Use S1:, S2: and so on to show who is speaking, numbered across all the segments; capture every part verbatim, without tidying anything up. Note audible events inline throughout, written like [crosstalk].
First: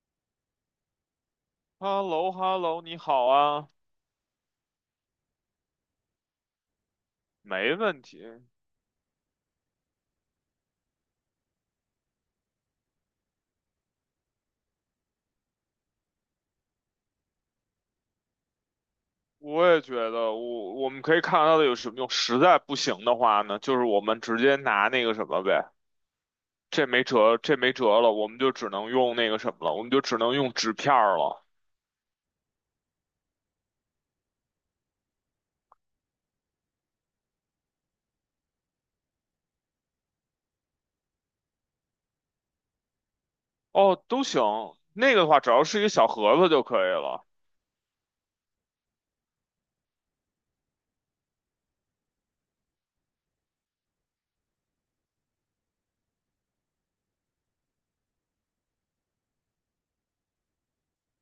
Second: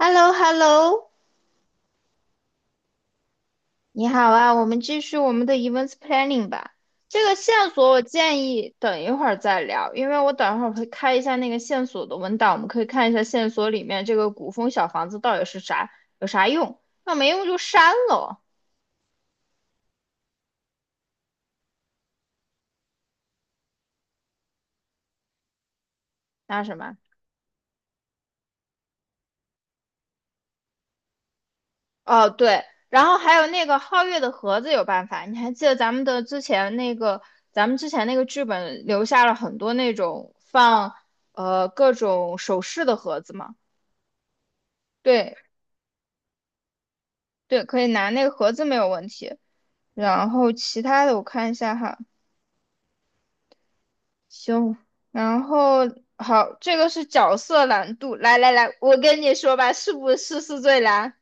S1: h e l l o h e l l o
S2: h e l l o h e l l o 你好啊。
S1: 你好啊，我们继续我们的 events planning 吧。这个线
S2: 没
S1: 索我
S2: 问题。
S1: 建议等一会儿再聊，因为我等一会儿会开一下那个线索的文档，我们可以看一下线索里面这个古风小房子到底是啥，有啥用？那没用就删了哦。
S2: 我也觉得我我们可以看到的有什么用？实在不行的话呢，就是我们直接拿那个什么呗。
S1: 那什
S2: 这
S1: 么？
S2: 没辙，这没辙了，我们就只能用那个什么了，我们就只能用纸片儿了。
S1: 哦，对，然后还有那个皓月的盒子有办法，你还记得咱们的之前那个，咱们之前那个剧本留下了很多那种放呃各种首饰的盒子吗？
S2: 哦，都行，那个的
S1: 对，
S2: 话只要是一个小盒子就可以了。
S1: 对，可以拿那个盒子没有问题。然后其他的我看一下哈，行。然后好，这个是角色难度。来来来，我跟你说吧，是不是是最难？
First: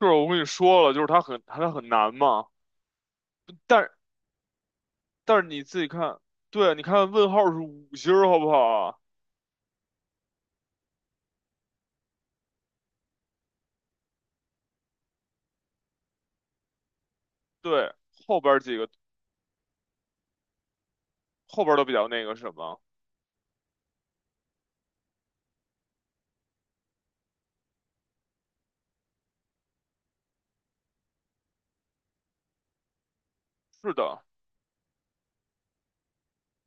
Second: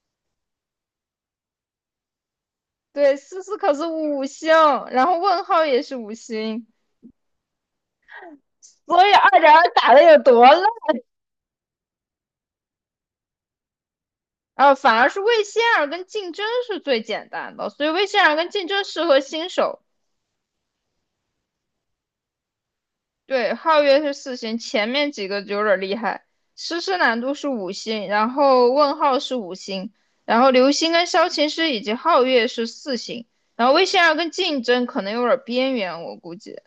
S2: 就是我跟你说了，就是它很它很难嘛。
S1: 对，四四
S2: 但
S1: 可是
S2: 是
S1: 五星，然后
S2: 但
S1: 问
S2: 是你
S1: 号
S2: 自
S1: 也
S2: 己
S1: 是五
S2: 看。
S1: 星，
S2: 对，你看问号是五星儿好不好啊？
S1: 所以二点二打的有多烂？啊，反而是魏仙儿跟竞争是最简单的，所以
S2: 对，
S1: 魏仙儿
S2: 后
S1: 跟
S2: 边儿
S1: 竞
S2: 几
S1: 争
S2: 个
S1: 适合新手。
S2: 后边儿都比较那个什么。
S1: 对，皓月是四星，前面几个就有点厉害。诗诗难度是五星，然后问号是五星，然后流星跟萧琴师以及皓月是四星，然后魏
S2: 是
S1: 仙儿
S2: 的。
S1: 跟竞争可能有点边缘，我估计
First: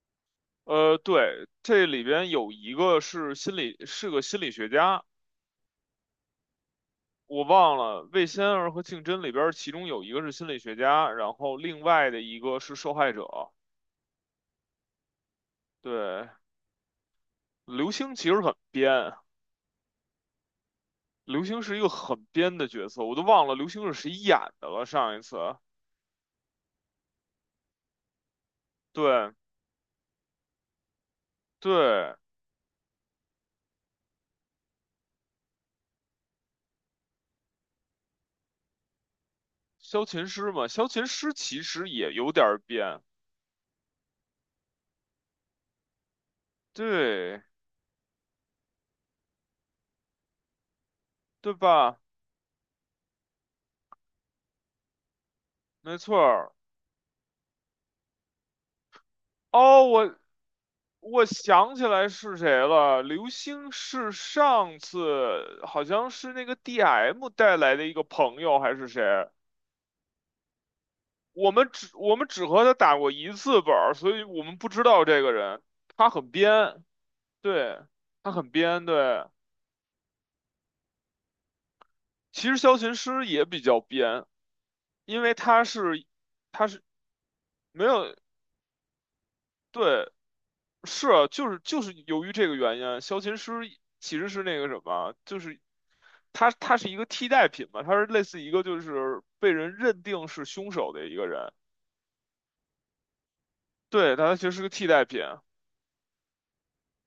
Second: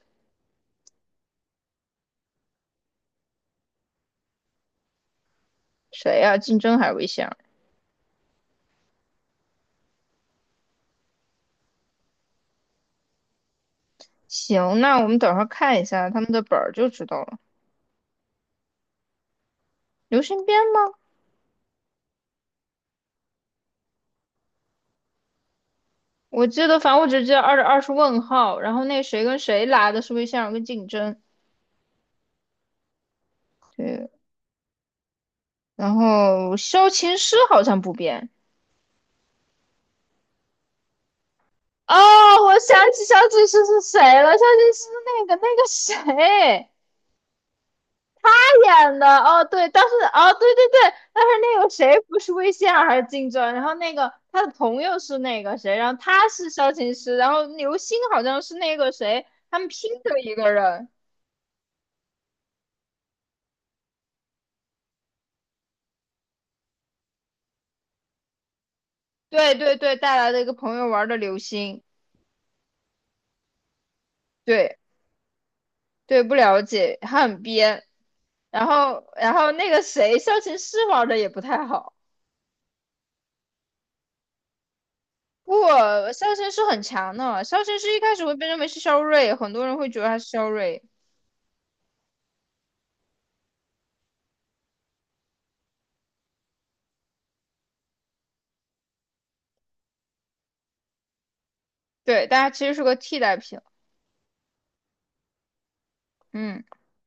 S2: 呃，对，这里边有一个是心理，是个心理学家。
S1: 谁呀、竞争还是魏仙儿？
S2: 我忘了《魏仙儿和竞真》里边儿其中有一个是心理学家，然后另外的一个是受害者。
S1: 行，那我们等会儿看一下他
S2: 对，
S1: 们的本儿就知道了。
S2: 刘星其实很编。
S1: 流星编吗？
S2: 刘星是一个很编的角色，我都忘了刘星是谁演的了。上一次，
S1: 我记得，反正我只记得二二是问号，然后那谁
S2: 对
S1: 跟谁拉的是魏仙儿跟竞争，
S2: 对，
S1: 对，然后萧琴师好像不变。
S2: 萧琴师嘛，萧琴师其实
S1: 哦，
S2: 也有点儿
S1: 我想
S2: 编。
S1: 起小警示是谁了，小警示是那个那个谁
S2: 对，
S1: 他演的。哦，对，但是哦，对对对，但是
S2: 对
S1: 那个谁
S2: 吧？
S1: 不是魏仙儿还是金正，然后那个他的朋友是那个谁，然
S2: 没
S1: 后
S2: 错
S1: 他是
S2: 儿。
S1: 萧琴师，然后刘星好像是那个谁，他们
S2: 哦，
S1: 拼
S2: 我
S1: 的一个人。
S2: 我想起来是谁了，刘星是上次好像是那个 D M 带来的一个朋友还是谁？
S1: 对对对，带来的一个朋友玩的刘
S2: 我们
S1: 星，
S2: 只我们只和他打过一次本儿，所以我们不
S1: 对
S2: 知道这个人。他
S1: 对，
S2: 很
S1: 不了
S2: 编。
S1: 解，他很
S2: 对，
S1: 编。
S2: 他很
S1: 然
S2: 编，
S1: 后
S2: 对。
S1: 然后那个谁，萧琴师玩的也不太好。
S2: 其实萧琴师也比较编，因为
S1: 不，
S2: 他是
S1: 肖申是
S2: 他
S1: 很
S2: 是
S1: 强的。肖申
S2: 没
S1: 是一
S2: 有。
S1: 开始会被认为是肖瑞，很多人会觉得
S2: 对，
S1: 他是肖瑞，
S2: 是啊，就是就是由于这个原因啊，萧琴师其实是那个什么，就是他他是一个替代品嘛，他是类似一个就是被人认定是凶手的一个人。
S1: 对，但他其实是个替代品。
S2: 对，但他其实是个替代品。
S1: 嗯，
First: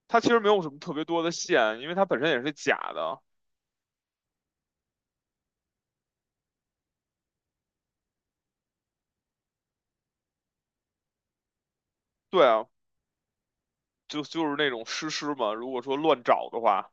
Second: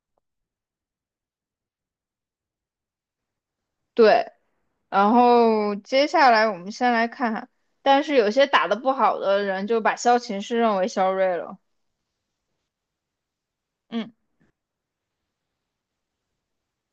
S2: 他其实没有什么特别多的线，因为他本身也是假的。
S1: 对。然后接下来我们先来看看，但是有些打得不好的人就把萧琴是认为肖瑞了。
S2: 对啊，
S1: 嗯，
S2: 就就是那种诗诗嘛，如果说乱找的话。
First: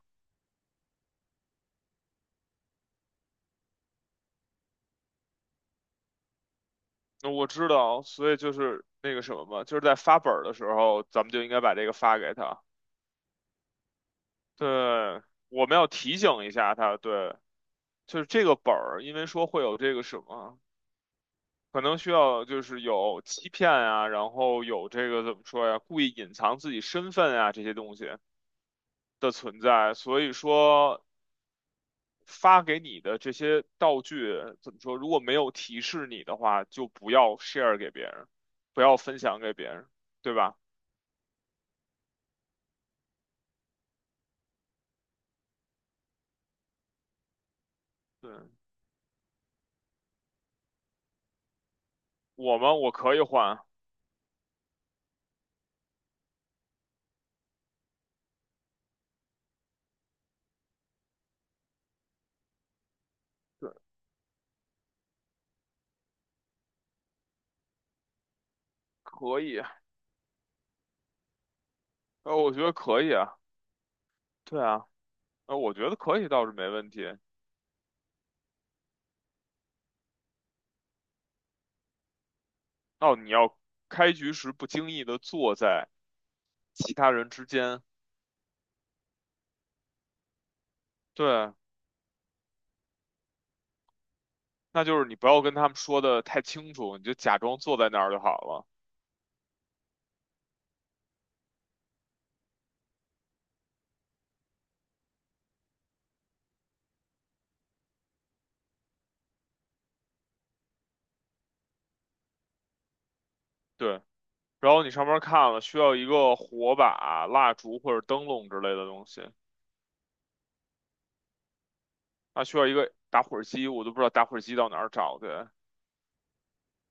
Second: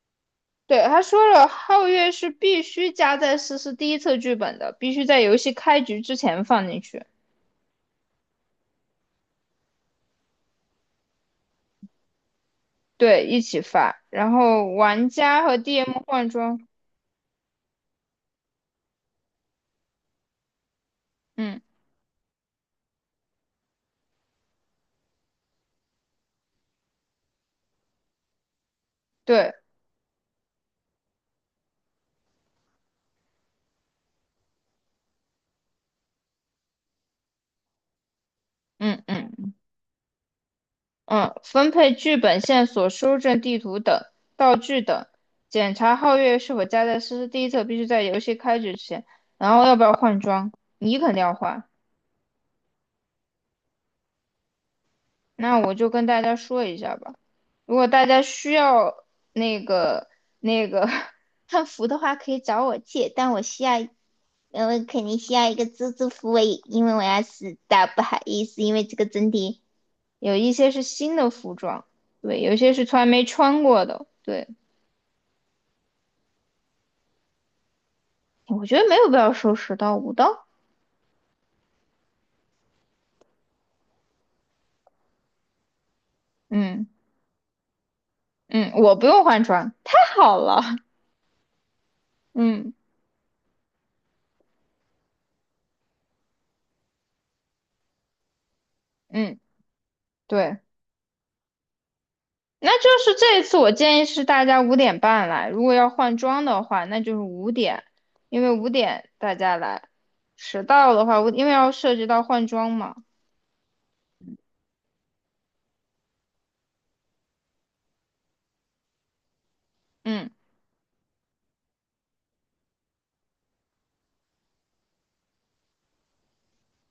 S1: 对，他说了，皓月是必须加在思思第一册剧本的，必须在游戏开局之前放进去，
S2: 那我知道，所以就是那个什么嘛，就是在发本儿的时候，咱们就应该把这个发给他。
S1: 对，一起发。然后玩
S2: 对，
S1: 家和
S2: 我们要
S1: D M
S2: 提
S1: 换
S2: 醒一
S1: 装。
S2: 下他。对，就是这个本儿，因为说会有这个什么，
S1: 嗯，
S2: 可能需要就是有欺骗啊，然后有这个怎么说呀，故意隐藏自己身份啊这些东西的
S1: 对，
S2: 存在，所以说发给你的这些道具怎么说，如果没有提示你的话，就不要 share 给别人，不要
S1: 嗯
S2: 分享
S1: 嗯。
S2: 给别人。对吧？
S1: 嗯，分配剧本线索、搜证地图等道具等，检查皓月是否加在诗诗第一册，必须在游
S2: 对，
S1: 戏开始前。然后要不要换装？你肯定要换。
S2: 我们我可以换。
S1: 那我就跟大家说一下吧。如果大家需要那个那个 [laughs] 汉服的话可以找我借，但我需要，
S2: 对，
S1: 呃，你需要一个蜘蛛服，我也因为我要死
S2: 可以
S1: 敌。
S2: 啊。
S1: 有一些是新的服装，
S2: 呃，
S1: 对，
S2: 我
S1: 有一
S2: 觉得
S1: 些是从
S2: 可
S1: 来
S2: 以
S1: 没
S2: 啊。
S1: 穿过的，对。
S2: 对啊。呃，我觉得可以倒是没问题。
S1: 我觉得没有必要收拾到五刀。
S2: 哦，你要开局时不经意的坐在
S1: 嗯
S2: 其他人之间。
S1: 嗯，我不用换装，太好了。
S2: 对，
S1: 嗯
S2: 那就是你不要跟他们说的太清楚，你就假装坐在那儿就好了。
S1: 嗯，对，那就是这一次我建议是大家五点半来，如果要换装的话，那就是五点，因为五点大家来，迟到的话，我因为要涉及到换装嘛。
S2: 对，然后你上面看了，需要一个火把、蜡烛或者灯笼之类的东西，
S1: 嗯，
S2: 还需要一个打火机，我都不知道打火机到哪儿找去。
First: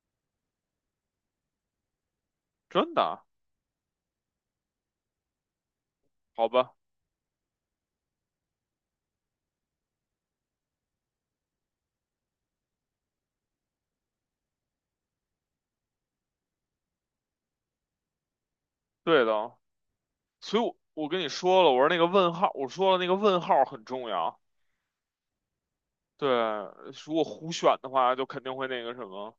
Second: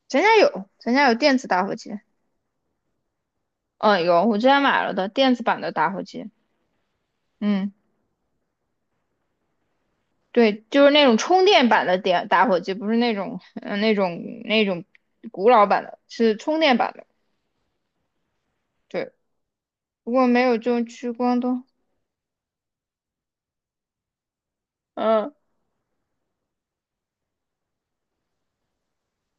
S1: 咱家有，咱家有电子打火机。
S2: 真的？
S1: 嗯，有，我之前买了的电子版的打火机。
S2: 好吧。
S1: 嗯，对，就是那种充电版的电打火机，不是那种嗯、呃那种那种古老版的，是充电版的。对。
S2: 对的。
S1: 不过没有
S2: 所以我，
S1: 中
S2: 我
S1: 去
S2: 跟你
S1: 关
S2: 说
S1: 东。
S2: 了，我说那个问号，我说了那个问号很重要。
S1: 嗯，
S2: 对，如果胡选的话，就肯定会那个什么。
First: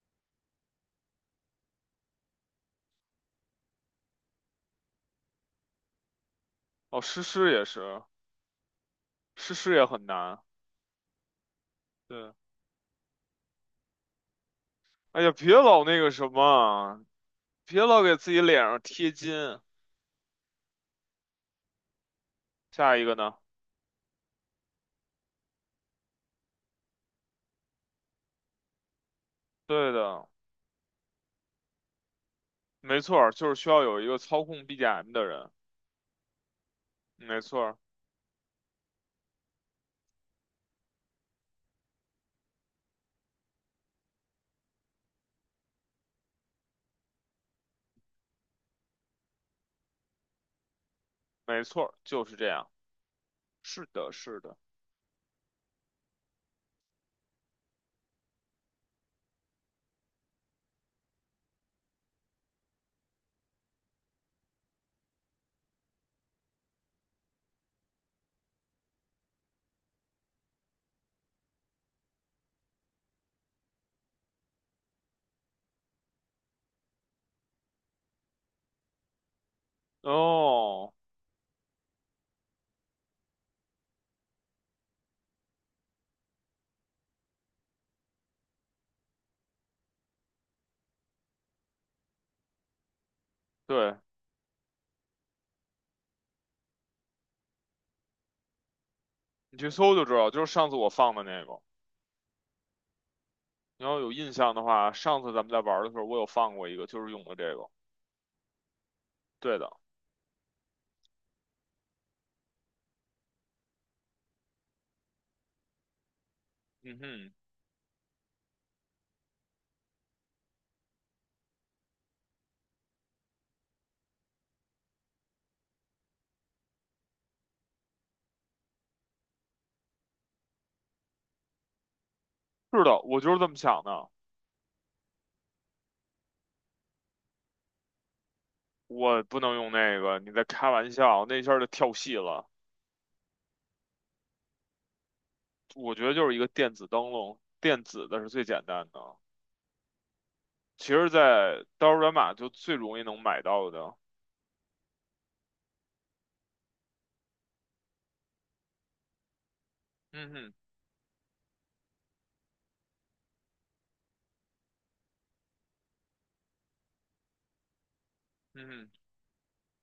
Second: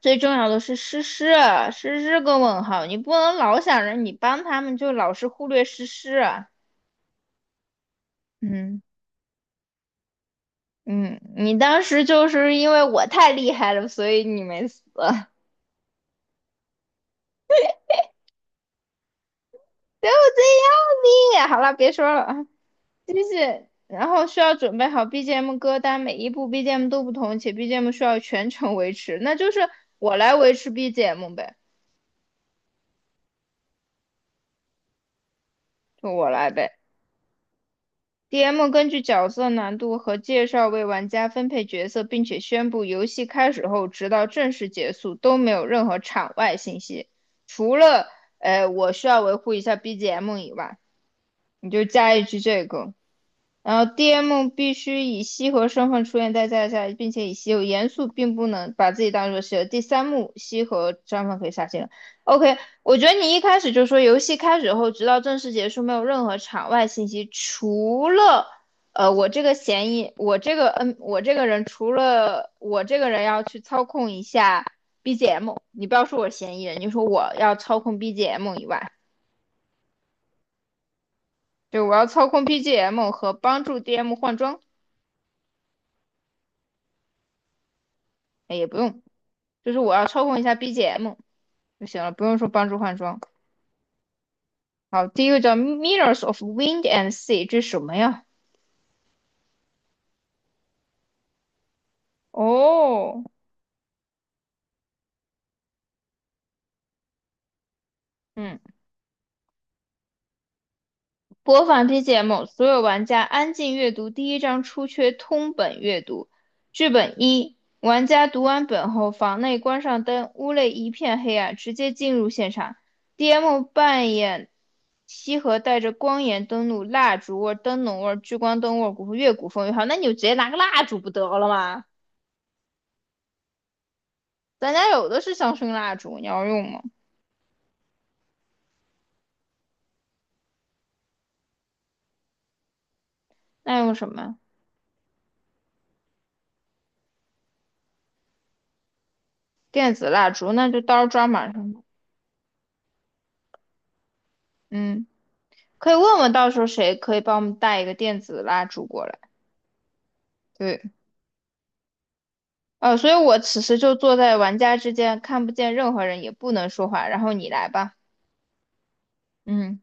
S1: 最重要的是诗诗啊诗诗个问号，你不能老想着你帮他们，就老是忽略诗诗啊
S2: 哦，诗诗也是。
S1: 嗯，
S2: 是事业很难。
S1: 嗯，你当时就
S2: 对，
S1: 是因为我太厉害了，所以你没死，[laughs]
S2: 哎
S1: 就
S2: 呀，别老那个什么啊，别老给自己脸上贴金。
S1: 这样的。好了，别说了，啊，
S2: 下一
S1: 继
S2: 个呢？
S1: 续。然后需要准备好 B G M 歌单，每一部 BGM 都不同，且 BGM 需要全程维持，那就是
S2: 对
S1: 我
S2: 的。
S1: 来维持 BGM 呗，
S2: 没错儿，就是需要有一个操控 B G M 的人。
S1: 就我来呗。
S2: 没错儿。
S1: D M 根据角色难度和介绍为玩家分配角色，并且宣布游戏开始后，直到正式结束都没有任何场外信息，除了呃我需要维护一下 B G M 以外，
S2: 没
S1: 你就
S2: 错儿，
S1: 加
S2: 就
S1: 一
S2: 是
S1: 句
S2: 这
S1: 这
S2: 样。
S1: 个。然
S2: 是
S1: 后
S2: 的，是
S1: D M
S2: 的。
S1: 必须以西河身份出现在在在，并且以西有严肃，并不能把自己当做西河。第三幕，西河身份可以下线了 OK，我觉得你一开始就说游戏开始后，直到正式结束，没有任何场外信息，除了呃我这个嫌疑，我这个嗯我这个人除了我这个人要去操控一下 B G M，你不要说我是嫌疑人，你就说我要操控 BGM 以外，
S2: 哦，
S1: 就我要操控 BGM 和帮助 DM 换装，哎也不用。就是我要操控一下 B G M 就行了，不用说帮助换装。
S2: 对，
S1: 好，第一个叫 Mirrors of Wind and Sea，这是什么呀？
S2: 你去搜就知道，就是上次我放的那个。
S1: 哦，
S2: 你要有印象的话，上次咱们在玩儿的时候，我有放过一个，就是用的这个。
S1: 嗯，
S2: 对的。
S1: 播放 B G M，所有玩家安静阅读第一章出缺通本阅读。剧
S2: 嗯
S1: 本
S2: 哼。
S1: 一，玩家读完本后，房内关上灯，屋内一片黑暗，直接进入现场。D M 扮演西河带着光源登录，蜡烛味灯笼味聚光灯味古风越古风越好。那你就直接拿个蜡烛不得了吗？
S2: 是的，我就是这么想的。
S1: 咱家有的是香薰蜡烛，你要用吗？
S2: 我不能用那个，你在开玩笑，那一下儿就跳戏了。
S1: 那用什么呀
S2: 我觉得就是一个电子灯笼，电子的是最简单的。
S1: 电子蜡烛，那就
S2: 其
S1: 到时候
S2: 实，
S1: 专门
S2: 在
S1: 上吧
S2: 刀儿马码就最容易能买到的。
S1: 嗯，可以问问到时候谁可以帮我们带一个电子蜡烛过来。
S2: 嗯哼。
S1: 对，呃，所以我此时就坐在玩家之间，看不见任何人，也不能说话。然后你来吧。
S2: 嗯哼。
S1: 嗯，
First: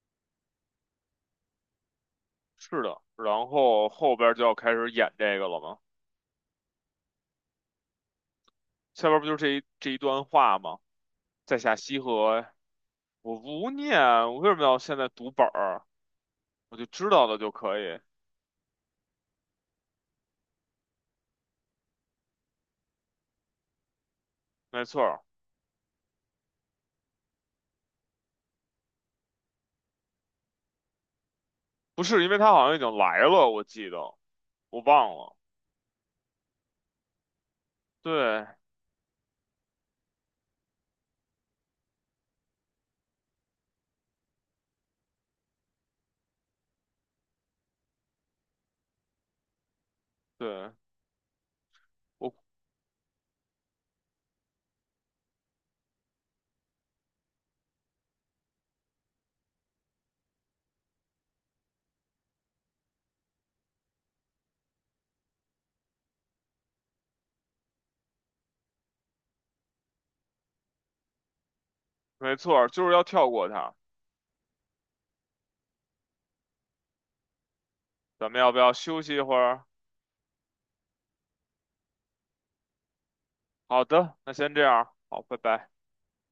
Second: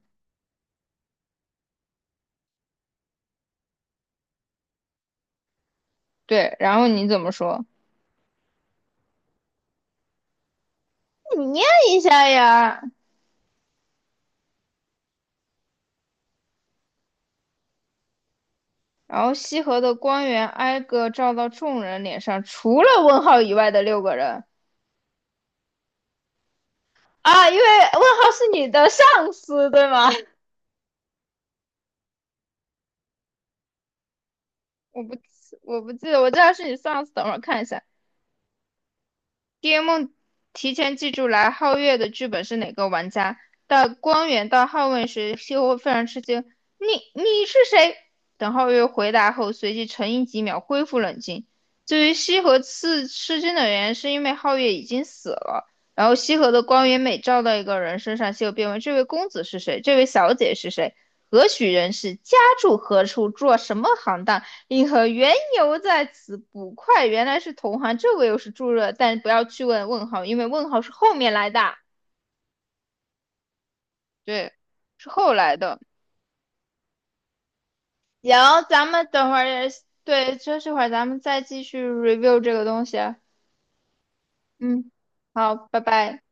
S2: 是的。然后后边儿就要开始演这个了嘛。
S1: 对，然后你怎么说？
S2: 下边儿不就是这一这一段话吗？
S1: 你
S2: 在
S1: 念
S2: 下
S1: 一
S2: 西
S1: 下
S2: 河，
S1: 呀。
S2: 我不念，我为什么要现在读本儿？我就知道的就可以。
S1: 然后西河的光源挨个照到众人脸上，除了问号以外的六个人
S2: 没错儿。
S1: 啊，因为问号是你的上司，对吗？
S2: 不是因为他好像已经来了，我记得，我
S1: 我
S2: 忘
S1: 不记
S2: 了。
S1: 我不记得，我知道是你上次，等会儿看一下。
S2: 对
S1: d m 梦提前记住来皓月的剧本是哪个玩家，到光源到皓月时，西侯非常吃惊：“你你是谁？”等皓月回答后，随即沉吟几秒，
S2: 对，
S1: 恢复冷静。至于
S2: 我
S1: 西河刺吃惊的原因，是因为皓月已经死了，然后西河的光源每照到一个人身上，西河便问：“这位公子是谁？这位小姐是谁？何许人士？家住何处？做什么行当？”银河缘由在此，捕快原来是同行，这个又是助热，但不要去问问号，因为问号是后面来的，
S2: 没错儿，就是要跳过他。
S1: 对，是后来的。
S2: 咱们要不
S1: 行，
S2: 要
S1: 咱
S2: 休
S1: 们
S2: 息一
S1: 等
S2: 会
S1: 会
S2: 儿？
S1: 儿，对，休这会儿咱们再继续 review 这个东西啊。
S2: 好的，那先这样，
S1: 嗯，
S2: 好，拜
S1: 好，
S2: 拜。
S1: 拜拜。